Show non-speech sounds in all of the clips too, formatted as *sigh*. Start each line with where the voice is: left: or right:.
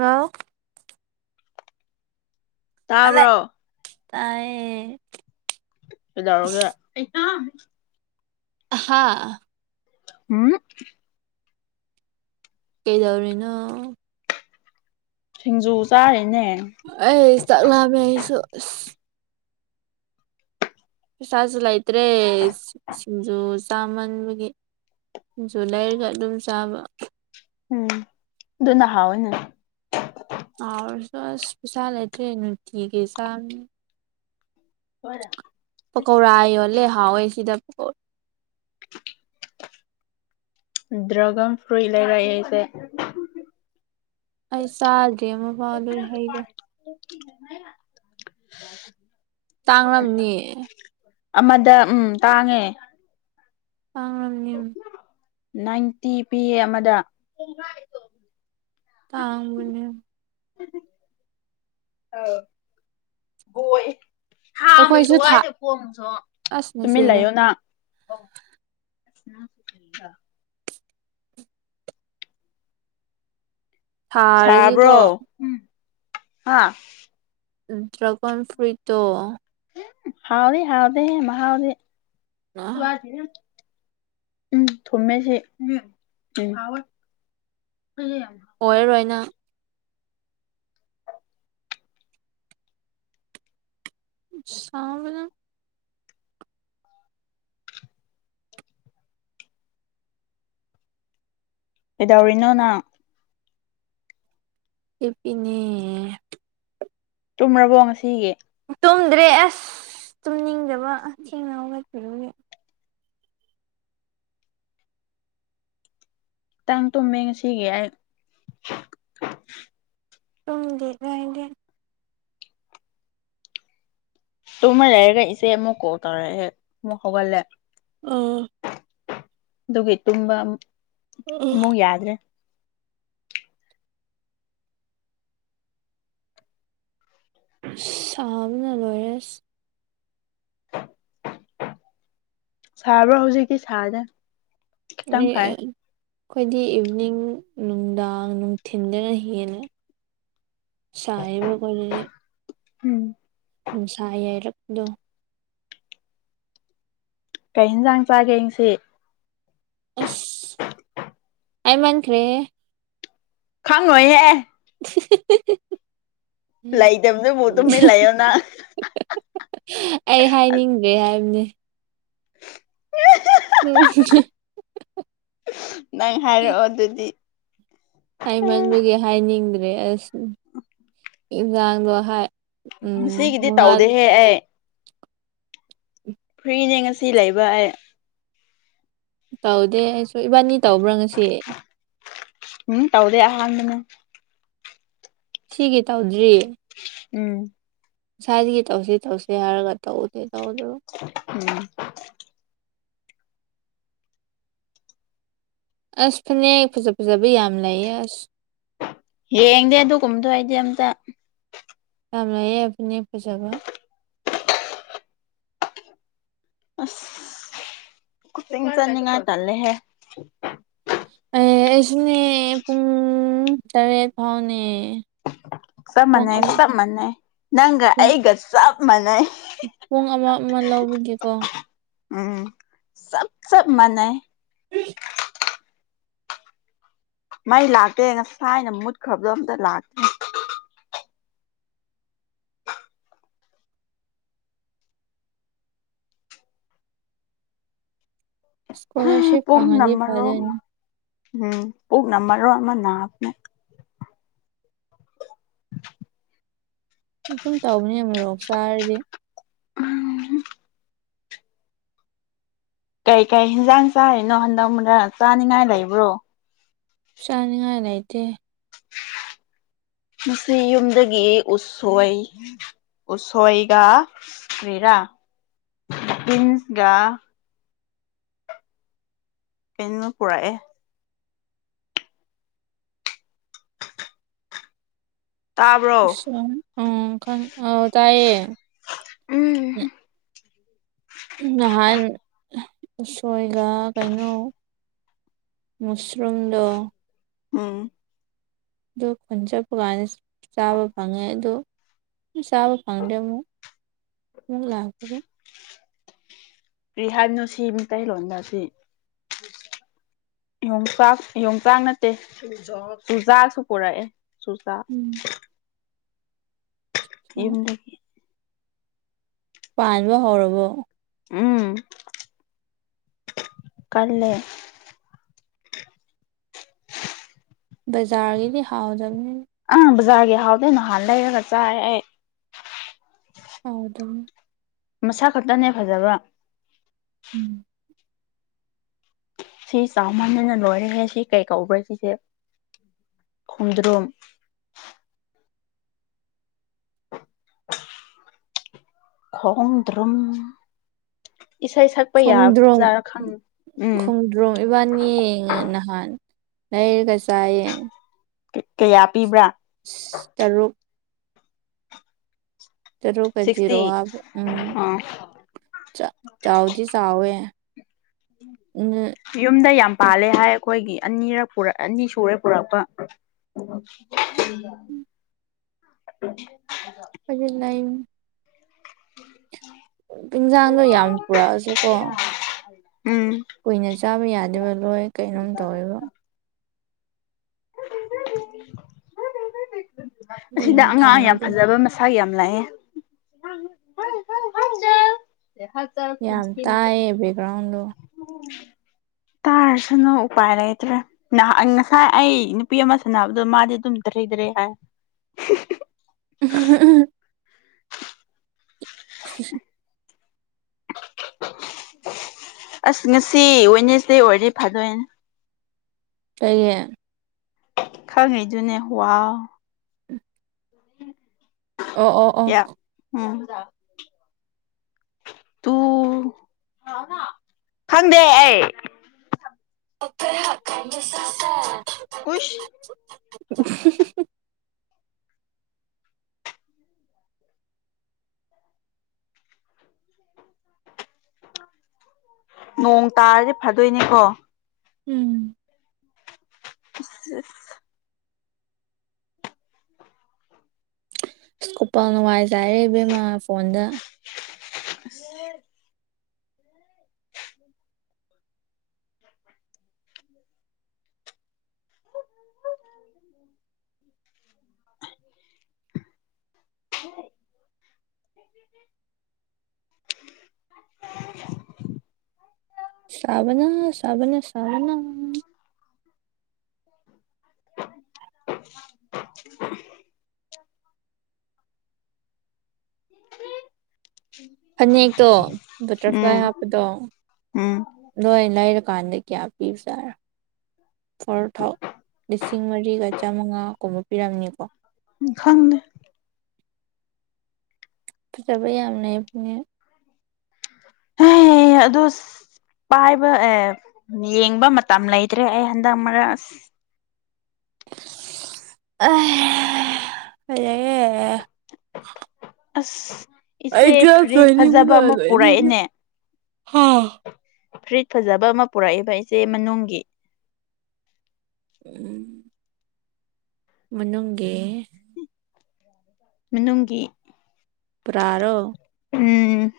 right: ꯋꯥ
left: ꯇꯥꯕ꯭ꯔꯣ
right: ꯇꯥꯏꯌꯦ
left: *unintelligible* ꯌꯥꯔꯒꯦ
right: ꯍꯥꯥ
left: ꯎꯝ
right: ꯀꯩꯗꯧꯔꯤꯅꯣ
left: ꯊꯖꯨ ꯆꯥꯏ
right: ꯑꯩ ꯆꯥꯛꯂꯃꯦꯁꯨ ꯄꯩꯁꯥꯁꯨ ꯂꯩꯇ꯭ꯔꯦ ꯁꯤꯡꯖꯨ ꯆꯥꯃꯟꯕꯒꯤ ꯖꯨꯂꯥꯏꯒ ꯑꯗꯨꯝ ꯆꯥꯕ
left: ꯎꯝ ꯑꯗꯨꯣꯅꯍ ꯑꯣꯏꯅ
right: ꯆꯁ ꯄꯩꯁꯥ ꯂꯩꯦꯇ꯭ꯔꯦꯅ ꯊꯤꯒꯩ ꯆꯝ ꯄꯀꯧꯔꯥ ꯌꯣꯜꯂꯦ ꯍꯥꯎꯋꯦ ꯁꯤꯗ ꯄꯀꯥ
left: ꯗ꯭ꯔꯒꯟ ꯐ꯭ꯂꯨꯏ ꯂꯩꯔꯁꯦ
right: ꯑꯩ ꯆꯥꯗꯦ ꯑꯃ ꯐꯥꯎ ꯂꯣꯏ ꯍꯩꯗꯣ
left: *unintelligible*
right: ꯇꯥꯡꯂꯝꯅꯤ
left: ꯑꯃꯗ ꯎꯝ ꯇꯥꯡꯉꯦ
right: ꯇꯥꯡꯅꯤ
left: ꯅꯥꯏꯟꯇꯤ ꯄꯤ ꯑꯦ ꯑꯃꯗ
right: ꯇꯥꯡꯒꯅ
left: *unintelligible* ꯑ ꯣꯏ ꯍꯥꯡꯕꯔꯤꯗ
right: ꯑꯩꯈꯣꯏꯁꯨ ꯊꯥ
left: ꯋꯥꯏꯗꯦ ꯈꯣꯡꯨꯁꯨ
right: ꯑꯁ ꯅꯆꯦꯗꯣ
left: ꯇꯨꯃꯤꯟꯂꯌꯨꯅ ꯑꯣꯔꯤ *unintelligible*
right: ꯊꯥꯔꯗꯤꯀꯣ
left: ꯁꯕ꯭ꯔꯣ ꯍꯥ
right: ꯗ꯭ꯔꯒꯣꯟ ꯐ꯭ꯨꯔꯤꯇꯣ
left: ꯍꯥꯎꯗꯦ ꯍꯥꯎꯗꯦ ꯍꯥꯎꯗꯦ ꯎꯝ ꯊꯃꯦꯁꯤ
right: ꯑꯣꯏꯔꯣꯏꯅ ꯁꯥꯡꯕꯂ
left: ꯑꯦꯗꯣꯔꯤ ꯏꯅꯣꯅ
right: ꯄꯅꯦ
left: ꯇꯨꯝꯔꯕꯣ ꯉꯁꯤꯒꯤ
right: ꯇꯨꯝꯗ꯭ꯔꯦ ꯑꯁ ꯇꯨꯝꯅꯤꯡꯗꯕ ꯊꯦꯡꯅ ꯂꯧꯒꯠꯄꯤꯔꯨꯒꯦ
left: ꯇꯥꯡ ꯇꯨꯝꯃꯦ ꯉꯁꯤꯒꯤ ꯑꯩ
right: ꯎꯝꯗꯤ ꯏꯗꯤ
left: ꯇꯨꯝꯃ ꯂꯩꯔꯒ ꯏꯆꯦ ꯑꯃꯨꯛ ꯀꯣꯜ ꯇꯧꯔꯦ ꯑꯃꯨꯛ ꯍꯧꯒꯠꯂꯦ
right: ꯎꯝ
left: ꯑꯗꯨꯒꯤ ꯇꯨꯝꯕ
right: ꯑ
left: ꯑꯃꯨꯛ ꯌꯥꯗ꯭ꯔꯦ
right: ꯆꯥꯕꯅ ꯂꯣꯏꯔꯦꯁ
left: ꯁꯥꯕ꯭ꯔꯣ ꯍꯧꯖꯤꯛꯇꯤ ꯁꯥꯁꯦ
right: ꯃꯤ ꯑꯩꯈꯣꯏꯗꯤ ꯏꯚꯤꯅꯤꯡ ꯅꯨꯡꯗꯥꯡ ꯅꯨꯡꯊꯤꯟꯗꯅ ꯍꯦꯟꯅ ꯁꯥꯏꯕ ꯀꯦ
left: ꯎꯝ
right: ꯅꯨꯡꯁꯥ ꯌꯥꯏꯔꯛꯗꯣ
left: ꯀꯩ ꯌꯦꯟꯁꯥꯡ ꯆꯥꯒꯦ ꯑꯩꯡꯁꯤ
right: ꯑꯁ ꯑꯃꯈ꯭ꯔꯦ
left: ꯈꯪꯉꯣꯏꯍꯦ
right: *unintelligible*
left: ꯂꯩꯇꯕꯗꯨꯕꯨ ꯇꯨꯃꯤꯟ ꯂꯩꯌꯣꯅꯥ
right: ꯑꯩ ꯍꯥꯏꯅꯤꯡꯗ꯭ꯔꯦ ꯍꯥꯏꯕꯅꯤ
left: ꯅꯪ ꯍꯥꯏꯔꯛꯑꯣ ꯑꯗꯨꯗꯤ
right: ꯍꯥꯏꯃꯟꯕꯒꯤ ꯍꯥꯏꯅꯤꯡꯗ꯭ꯔꯦ ꯑꯁ ꯏꯟꯁꯥꯡꯗꯣ
left: ꯁꯤꯒꯤꯗꯤ ꯇꯧꯗꯦꯍꯦ ꯑꯩ ꯐ꯭ꯔꯤꯅꯦ ꯉꯁꯤ ꯂꯩꯕ
right: ꯇꯧꯗꯦ ꯑꯩꯁꯨ ꯏꯕꯥꯅꯤ ꯇꯧꯕ꯭ꯔꯥ ꯉꯁꯤ
left: ꯋꯥꯗꯅ *unintelligible*
right: ꯁꯤꯒꯤ ꯇꯧꯗ꯭ꯔꯤꯌꯦ
left: ꯎꯝ
right: ꯁꯋꯥꯏꯗꯒꯤ ꯇꯧꯁꯤ ꯇꯧꯁꯤ ꯍꯥꯏꯔꯒ ꯇꯧꯗꯦ ꯇꯧꯗꯕ
left: ꯎꯝ
right: ꯑꯁ ꯐꯅꯦꯛ ꯐꯖꯥ ꯐꯖꯕ ꯌꯥꯝ ꯂꯩꯌꯦ ꯑꯁ
left: ꯌꯦꯡꯗꯦ ꯑꯗꯨꯒꯨꯝꯕꯗꯣ ꯑꯩꯗꯤ ꯑꯃꯇ
right: ꯌꯝ ꯂꯩꯌꯦ ꯐꯅꯦꯛ ꯐꯖꯕ
left: ꯑꯁ ꯆꯅꯤꯡꯉꯥꯏ ꯇꯜꯂꯤꯏꯦ
right: ꯑꯦ ꯑꯩꯁꯨꯅꯦ ꯄꯨꯡ ꯇꯔꯦꯠ ꯐꯥꯎꯅꯦ
left: ꯆꯞ
right: ꯄꯨꯡ
left: ꯃꯥꯟꯅꯩ
right: ꯑꯃ
left: ꯆꯞ ꯃꯥꯟꯅꯩ ꯅꯪꯒ
right: ꯄꯨꯡ
left: ꯑꯩꯒ ꯆꯞ ꯃꯥꯟꯅꯩ
right: ꯄꯨꯡ ꯑꯃ ꯑꯃ ꯂꯧꯕꯒꯤꯀꯣ
left: ꯎꯝ ꯆꯞ ꯆꯞ ꯃꯥꯟꯅꯩ
right: ꯍ *unintelligible*
left: ꯃꯩ ꯂꯥꯛꯇꯦ ꯉꯁꯥꯏꯅ ꯃꯨꯠꯈ꯭ꯔꯕꯗꯣ ꯑꯃꯇ ꯂꯥꯛꯇꯦ
right: ꯏꯁꯀꯣꯂꯥꯔꯁꯤꯞ
left: ꯄꯨꯛꯅ
right: ꯐꯪꯉꯗꯤ
left: ꯃꯔꯣꯟ
right: ꯐꯗꯣꯏꯅꯤ
left: ꯎꯝ ꯄꯨꯛꯅ ꯃꯔꯣꯟ ꯑꯃ ꯅꯕꯅꯦ *unintelligible*
right: ꯑꯗꯨꯝ ꯇꯧꯕꯅꯦ ꯃꯣꯔꯣꯛ ꯆꯥꯔꯗꯤ
left: ꯎꯝ ꯀꯩ ꯀꯔꯤ ꯍꯦꯟꯖꯥꯡ ꯆꯥꯔꯤꯅꯣ ꯍꯟꯗꯛ ꯃꯔꯛ ꯆꯥꯅꯤꯡꯉꯥꯏ ꯂꯩꯕ꯭ꯔꯣ
right: ꯆꯥꯅꯤꯡꯉꯥꯏ ꯂꯩꯇꯦ
left: ꯉꯁꯤ ꯌꯨꯝꯗꯒꯤ ꯎꯁꯣꯏ ꯎꯁꯣꯏꯒ ꯀꯔꯤꯔꯥ ꯇꯤꯟꯁꯒꯥ ꯀꯩꯅꯣ ꯄꯨꯔꯛꯑꯦ ꯇꯥꯕ꯭ꯔꯣ
right: ꯎꯁꯣꯏ ꯎꯝ ꯇꯥꯏꯌꯦ
left: ꯎꯝ
right: ꯅꯍꯥꯟ ꯎꯁꯣꯏꯒ ꯀꯩꯅꯣ ꯃꯨꯁꯔꯨꯝꯗꯣ
left: ꯎꯝ
right: ꯑꯗꯨ ꯈꯨꯟ ꯆꯠꯄꯀꯥꯟꯗ ꯆꯥꯕ ꯐꯪꯉꯦ ꯑꯗꯣ ꯆꯕ ꯐꯪꯗꯦ ꯑꯃꯨꯨꯛ ꯂꯥꯛꯄꯗ
left: ꯀꯔꯤ ꯍꯥꯏꯕꯅꯣ ꯁꯤ ꯃꯩꯇꯩꯂꯣꯟꯗ ꯑꯁꯤ ꯌꯣꯡꯆꯥꯛ ꯌꯣꯡꯆꯥꯛ ꯅꯠꯇꯦ ꯆꯨꯖꯥꯛꯁꯨ ꯄꯨꯔꯛꯑꯦ ꯆꯨꯖꯥꯛ
right: ꯎꯝ
left: ꯌꯨꯝꯗꯒꯤ
right: ꯄꯥꯟꯕ ꯍꯧꯔꯕꯣ
left: ꯎꯝ ꯀꯜꯂꯦ
right: ꯕꯖꯥꯔꯒꯤꯗꯤ ꯍꯥꯎꯗꯕꯅꯤ
left: ꯕꯔꯖꯥꯔꯒꯤ ꯍꯥꯎꯇꯦ ꯅꯍꯥꯟ ꯂꯩꯔꯒ ꯆꯥꯌꯦ ꯑꯩ
right: ꯍꯥꯎꯇꯕꯅꯦ
left: ꯃꯁꯥ ꯈꯛꯇꯅꯦ ꯐꯖꯕ
right: ꯎꯝ
left: ꯁꯤ ꯆꯥꯎꯃꯟꯕꯅ ꯂꯣꯏꯔꯦ ꯁꯤ ꯀꯩ ꯀꯧꯕ꯭ꯔꯥ ꯁꯤꯁꯦ ꯈꯣꯡꯗ꯭ꯔꯨꯝ ꯈꯣꯡꯗ꯭ꯔꯨꯝ ꯏꯁꯩ ꯁꯛꯄ
right: ꯈꯣꯡꯗ꯭ꯔꯨꯝ
left: ꯌꯥꯕꯖꯥꯔꯥ ꯈꯪꯉꯦ ꯎꯝ
right: ꯈꯣꯡꯗ꯭ꯔꯨꯝ ꯏꯕꯥꯅꯤ ꯍꯥꯟ ꯂꯩꯔꯒ ꯆꯥꯏꯌꯦ
left: ꯀꯌꯥ ꯄꯤꯕ꯭ꯔ
right: ꯇꯔꯨꯛ ꯇꯔꯨꯛ ꯀ ꯖꯤꯔꯣ
left: ꯁꯤꯛꯁꯇꯤ
right: ꯍꯥꯞꯄ ꯎꯝ
left: ꯑꯥ
right: ꯆꯥꯎꯗꯤ ꯆꯥꯎꯋꯦ
left: ꯌꯨꯝꯗ ꯌꯥꯝ ꯄꯥꯜꯂꯦ ꯍꯥꯏ ꯑꯩꯈꯣꯏꯒꯤ ꯑꯅꯤꯔ ꯑꯅꯤ ꯁꯨꯔꯦ ꯄꯨꯔꯛꯄ ꯎꯝ
right: ꯐꯖ ꯂꯏ ꯏꯟꯁꯥꯡꯗꯣ ꯌꯥꯝ ꯄꯨꯔꯛꯑꯁꯨ ꯀꯣ
left: ꯎꯝ
right: ꯀꯨꯏꯅ ꯆꯥꯕ ꯌꯥꯗꯦꯕ ꯂꯣꯏ ꯀꯩꯅꯣꯝ ꯇꯧꯋꯦꯕ
left: ꯑꯁꯤꯗ
right: ꯀꯨꯏꯅ
left: ꯑꯉꯥꯡ ꯌꯥꯝ
right: ꯊꯝꯃꯗꯤ
left: ꯐꯖꯕ ꯃꯁꯥ ꯌꯥꯝ ꯂꯩꯌꯦ
right: ꯌꯥꯝ ꯇꯥꯏꯌꯦ ꯕꯦꯛꯒ꯭ꯔꯥꯎꯟꯗꯣ *inaudible*
left: ꯇꯥꯔꯁꯅꯨ ꯎꯄꯥꯏ ꯂꯩꯇ꯭ꯔꯦ ꯉꯍꯥꯟ ꯉꯁꯥꯏ ꯑꯩ ꯅꯨꯄꯤ ꯑꯃ ꯁꯥꯟꯅꯕꯗꯣ ꯃꯥꯗꯤ ꯑꯗꯨꯝ ꯗꯔꯦ ꯗꯔꯦ ꯑ
right: ꯎꯝ ꯎꯝ ꯎ *unintelligible* *inaudible*
left: ꯑꯁ ꯉꯁꯤ ꯋꯦꯅꯦꯖꯗꯦ ꯑꯣꯏꯔꯗꯤ ꯐꯥꯗꯣꯏꯅꯦ
right: ꯀꯩꯒꯤ
left: ꯈꯪꯉꯤꯗꯨꯅꯦ ꯋꯥ
right: ꯑꯣ ꯑꯣ ꯑꯣ
left: ꯀꯌꯥ ꯎꯝ ꯇꯨ ꯈꯪꯗꯦ ꯑꯩ
right: ꯑꯣꯈꯔ ꯍꯥ ꯈꯗꯁ ꯑ
left: ꯍꯨꯏꯁ
right: *unintelligible* *inaudible*
left: ꯅꯣꯡ ꯇꯥꯔꯗꯤ ꯐꯥꯗꯣꯏꯅꯦꯀꯣ
right: ꯎꯝ
left: ꯑ
right: ꯁꯀꯣꯄ ꯅꯨꯡꯉꯥꯏꯖꯔꯦ ꯏꯕꯦꯝꯃ ꯐꯣꯟꯗ
left: *unintelligible*
right: *inaudible* *inaudible*
left: *unintelligible*
right: *inaudible* ꯁꯥꯕꯅ ꯁꯥꯕꯅ ꯁꯥꯕꯅ
left: *unintelligible*
right: ꯐꯅꯦꯛꯇꯣ ꯕꯇꯔꯐ꯭ꯂꯥꯏ
left: ꯎꯝ
right: ꯍꯥꯞꯄꯗꯣ
left: ꯎꯝ
right: ꯑꯗꯨ ꯑꯣꯏꯅ ꯂꯩꯔ ꯗꯨꯀꯥꯟꯗ ꯀꯌꯥ ꯄꯤꯕꯖꯥꯔ ꯐꯣꯔ ꯊꯥꯎ ꯂꯤꯁꯤꯡ ꯃꯔꯤꯒ ꯆꯥꯝꯃꯉꯥ ꯀꯨꯝꯕ ꯄꯤꯔꯝꯅꯤꯀꯣ
left: ꯈꯪꯗꯦ
right: ꯐꯖꯕ ꯌꯥꯝ ꯂꯩꯕꯅꯦ
left: ꯍꯦ ꯑꯗꯨ ꯄꯥꯏꯕ ꯑꯦ ꯌꯦꯡꯕ ꯃꯇꯝ ꯂꯩꯇ꯭ꯔꯦ ꯑꯩ ꯍꯟꯗꯛ ꯃꯔꯛ ꯑꯁ
right: ꯑ ꯍꯦ *unintelligible*
left: ꯑꯁ ꯏꯆꯦ ꯐꯔꯤꯠ ꯐꯖꯕ ꯑꯃ
right: ꯂꯣꯏꯅꯤꯡꯕꯅ
left: ꯄꯨꯔꯛꯑꯦꯅꯦ ꯐꯨꯔꯤꯠ ꯐꯖꯕ ꯑꯃ ꯄꯨꯔꯛꯏꯕ ꯑꯩꯆꯦ ꯃꯅꯨꯡꯒꯤ
right: ꯎꯝ ꯃꯅꯨꯡꯅꯒꯤ
left: ꯃꯅꯨꯡꯒꯤ
right: ꯄꯥꯔꯣ
left: ꯎꯝ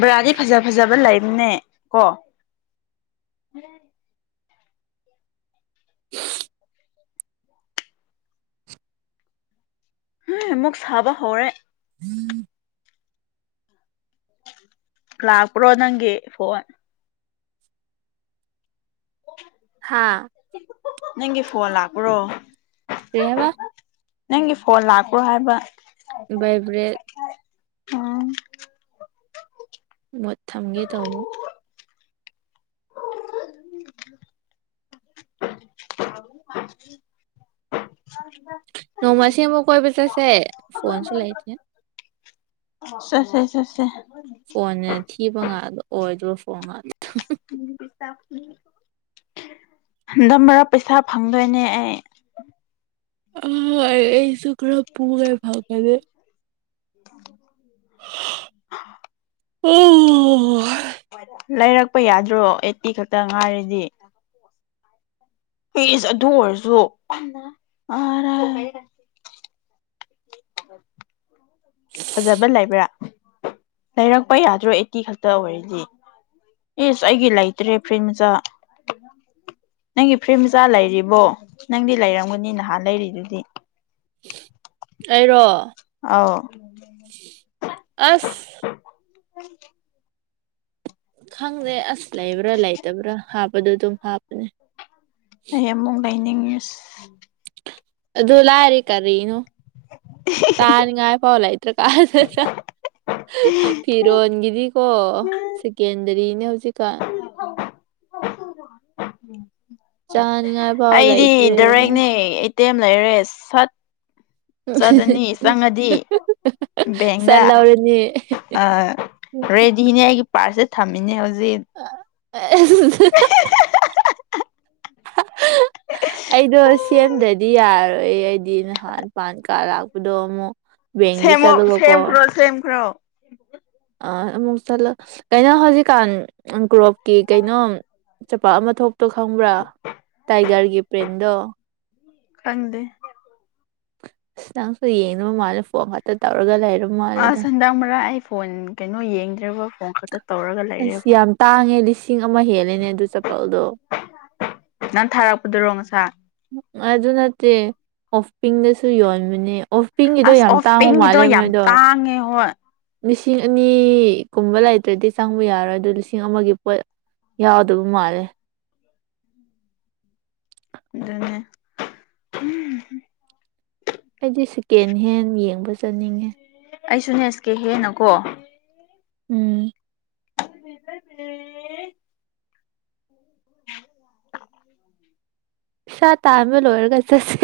left: ꯕꯔꯥꯗꯤ ꯐꯖ ꯐꯖꯕ ꯂꯩꯝꯅꯦ ꯀꯣ ꯍ
right: *inaudible*
left: ꯍ ꯃꯛ ꯆꯕ ꯍꯧꯔꯦ
right: ꯎꯝ
left: ꯂꯥꯛꯄ꯭ꯔꯣ ꯅꯪꯒꯤ ꯐꯣꯟ
right: ꯍꯥꯥ
left: ꯅꯪꯒꯤ ꯐꯣꯟ ꯂꯥꯛꯄ꯭ꯔꯣ
right: ꯁꯤꯕ
left: ꯅꯪꯒꯤ ꯐꯣꯟ ꯂꯥꯛꯄ꯭ꯔꯣ ꯍꯥꯏꯕ
right: ꯚꯥꯏꯕꯔꯦꯠ
left: ꯑ
right: ꯊꯝꯒꯦ ꯇꯧꯕ ꯅꯣꯡꯃꯁꯤ ꯑꯃꯕꯨ ꯀꯣꯏ ꯖꯥꯁꯦ ꯐꯣꯟ ꯆꯂꯥꯏꯗꯤꯦ
left: ꯦꯦ
right: ꯐꯣꯟꯅꯦ ꯊꯤꯕ ꯉꯗꯣ ꯑꯣꯏꯗ꯭ꯔꯣ ꯐꯣꯟ ꯉꯥꯛꯇꯗ
left: ꯎ ꯟꯗꯝ ꯃꯔꯔꯥ ꯄꯩꯁꯥ ꯐꯪꯗꯣꯏꯅꯦ ꯑꯩ
right: ꯑ ꯑꯩꯁꯨꯨꯀꯔ ꯄꯒꯦ ꯐꯥꯎ ꯀꯗꯦ
left: *inaudible*
right: ꯎꯝ
left: ꯂꯩꯔꯛꯄ ꯌꯥꯗ꯭ꯔꯣ ꯑꯩꯠꯇꯤ ꯈꯛꯇ ꯉꯥꯏꯔꯤꯗꯤ ꯐꯁ ꯑꯗꯨ ꯑꯣꯏꯔꯁꯨ ꯑ ꯑ ꯐꯖꯕ ꯂꯩꯕ꯭ꯔꯥ ꯂꯩꯔꯛꯄ ꯌꯥꯗ꯭ꯔꯣ ꯑꯦꯇꯤ ꯈꯛꯇ ꯑꯣꯏꯔꯗꯤ ꯑꯦꯁ ꯑꯩꯒꯤ ꯂꯩꯇ꯭ꯔꯦ ꯐ꯭ꯔꯤꯃꯆꯥ ꯅꯪꯒꯤ ꯐ꯭ꯔꯤ ꯃꯆꯥ ꯂꯩꯔꯤꯕꯣ ꯅꯪꯗꯤ ꯂꯩꯔꯝꯒꯅꯤ ꯅꯍꯥꯟ ꯂꯩꯔꯤꯗꯨꯗꯤ
right: ꯑꯩꯔꯣ
left: ꯑꯧ
right: ꯑꯁ
left: ꯎꯝ
right: ꯈꯪꯗꯦ ꯑꯁ ꯂꯩꯕ꯭ꯔꯥ ꯂꯩꯇꯕ꯭ꯔꯥ ꯍꯥꯞꯄꯗꯣ ꯑꯗꯨꯝ ꯍꯥꯞꯄꯅꯦ
left: ꯑꯩ ꯑꯃꯨꯛ ꯂꯩꯅꯤꯡꯉꯁ
right: ꯣꯂꯔꯦ ꯀꯔꯤꯅꯣ ꯁꯥꯟꯅ ꯉꯥꯏ ꯐꯥꯎ ꯂ ꯐꯤꯔꯣꯟꯒꯤꯗꯤꯀꯣ ꯁꯦꯀꯦꯟꯗꯔꯤ ꯅ꯭ꯌ ꯍꯧꯖꯤꯀ ꯆꯥꯅꯤꯡꯉꯥꯏ
left: *inaudible*
right: ꯐꯥꯎ
left: ꯑꯩꯗꯤ
right: ꯂꯩꯇ꯭ꯔꯦ
left: ꯔꯦꯛꯅꯦ ꯏꯇꯦꯝ ꯂꯩꯔꯦ ꯁꯠ ꯆꯠꯗꯅꯤ ꯆꯪꯉꯗꯤ
right: ꯆꯠ
left: ꯕꯦꯡꯗ
right: ꯂꯧꯔꯅꯤ
left: ꯑ ꯔꯦꯗꯤꯅꯦ ꯑꯩꯒꯤ ꯄꯥꯔꯁꯦ ꯊꯝꯃꯤꯅꯦ ꯍꯧꯖꯤꯛ
right: *inaudible* ꯑꯩꯗꯣ ꯁꯦꯝꯗ꯭ꯔꯗꯤ ꯌꯥꯔꯣꯏ ꯑꯩ ꯑꯩꯗꯤ ꯅꯍꯥꯟ ꯄꯥꯟ ꯀꯥ ꯂꯥꯛꯄꯗꯣ ꯑꯃꯨꯛ ꯕꯦꯡꯗ
left: ꯁꯦꯝꯃ
right: ꯆꯠꯂꯒꯀꯣ
left: ꯁꯦꯝꯈ꯭ꯔꯣ ꯁꯦꯝꯈ꯭ꯔꯣ
right: ꯑ ꯑꯃꯨꯛ ꯆꯠꯂ ꯀꯩꯅꯣ ꯍꯧꯖꯤꯛꯀꯥꯟ ꯒ꯭ꯔꯣꯞꯀꯤ ꯀꯩꯅꯣ ꯆꯄꯥꯛ ꯑꯃ ꯊꯣꯛꯇꯣ ꯈꯪꯕ꯭ꯔꯥ ꯇꯥꯏꯒꯔꯒꯤ ꯄ꯭ꯔꯦꯟꯗꯣ
left: ꯀꯪꯗ
right: ꯑꯁ ꯅꯪꯁꯨ ꯌꯦꯡꯅꯕ ꯃꯥꯜꯂꯦ ꯐꯣꯟ ꯈꯛꯇ ꯇꯧꯔꯒ ꯂꯩꯔ
left: ꯑ
right: ꯃꯥꯜꯂꯦꯗ
left: ꯁꯟꯗꯡ ꯃꯔꯔꯥ ꯑꯩ ꯐꯣꯟ ꯀꯩꯅꯣ ꯌꯦꯡꯗ꯭ꯔꯕ ꯐꯣꯟ ꯈ
right: ꯑꯁ ꯌꯥꯝ ꯇꯥꯡꯉꯦ ꯂꯤꯁꯤ ꯆꯤꯡ ꯑꯃ ꯍꯦꯜꯂꯦꯅꯦ ꯑꯗꯨ ꯆꯄꯜꯗꯣ
left: ꯅꯪ ꯊꯥꯔꯛꯄꯗꯨꯔꯣ ꯉꯁꯥꯏ
right: ꯑꯗꯨ ꯅꯠꯇꯦ ꯑꯣꯐꯄꯤꯡꯗꯁꯨ ꯌꯣꯟꯕꯅꯦ ꯑꯣ ꯄꯤꯡꯒꯤꯗꯣ
left: ꯑꯁ
right: ꯌꯥꯝ
left: ꯑꯣꯐ
right: ꯇꯥꯡꯕ
left: ꯄꯤꯡꯒꯤꯗꯣ
right: ꯃꯥꯜꯂꯦ
left: ꯌꯥꯝ
right: ꯃꯣꯏꯗꯣ
left: ꯇꯥꯡꯉꯦ ꯍꯣꯏ
right: ꯂꯤꯁꯤꯡ ꯑꯅꯤꯒꯨꯝꯕ ꯂꯩꯇ꯭ꯔꯗꯤ ꯆꯪꯕ ꯌꯥꯔꯣꯏ ꯑꯗꯨꯗ ꯂꯤꯁꯤꯡ ꯑꯃꯒꯤ ꯄꯣꯠ ꯌꯥꯎꯗꯕ ꯃꯥꯂꯦ
left: ꯑꯗꯨꯅꯦ
right: ꯑꯩꯗꯤ ꯁꯦꯀꯦꯟ ꯍꯦꯟ ꯌꯦꯡꯕ ꯆꯠꯅꯤꯡꯉꯦ
left: ꯑꯩꯁꯨ ꯅꯦꯁꯀꯦ ꯍꯦꯟꯅꯀꯣ
right: ꯎꯝ
left: *unintelligible*
right: ꯁꯥ ꯇꯥꯃꯦ ꯂꯣꯏ ꯑꯣꯏꯔꯒ ꯆꯁꯤ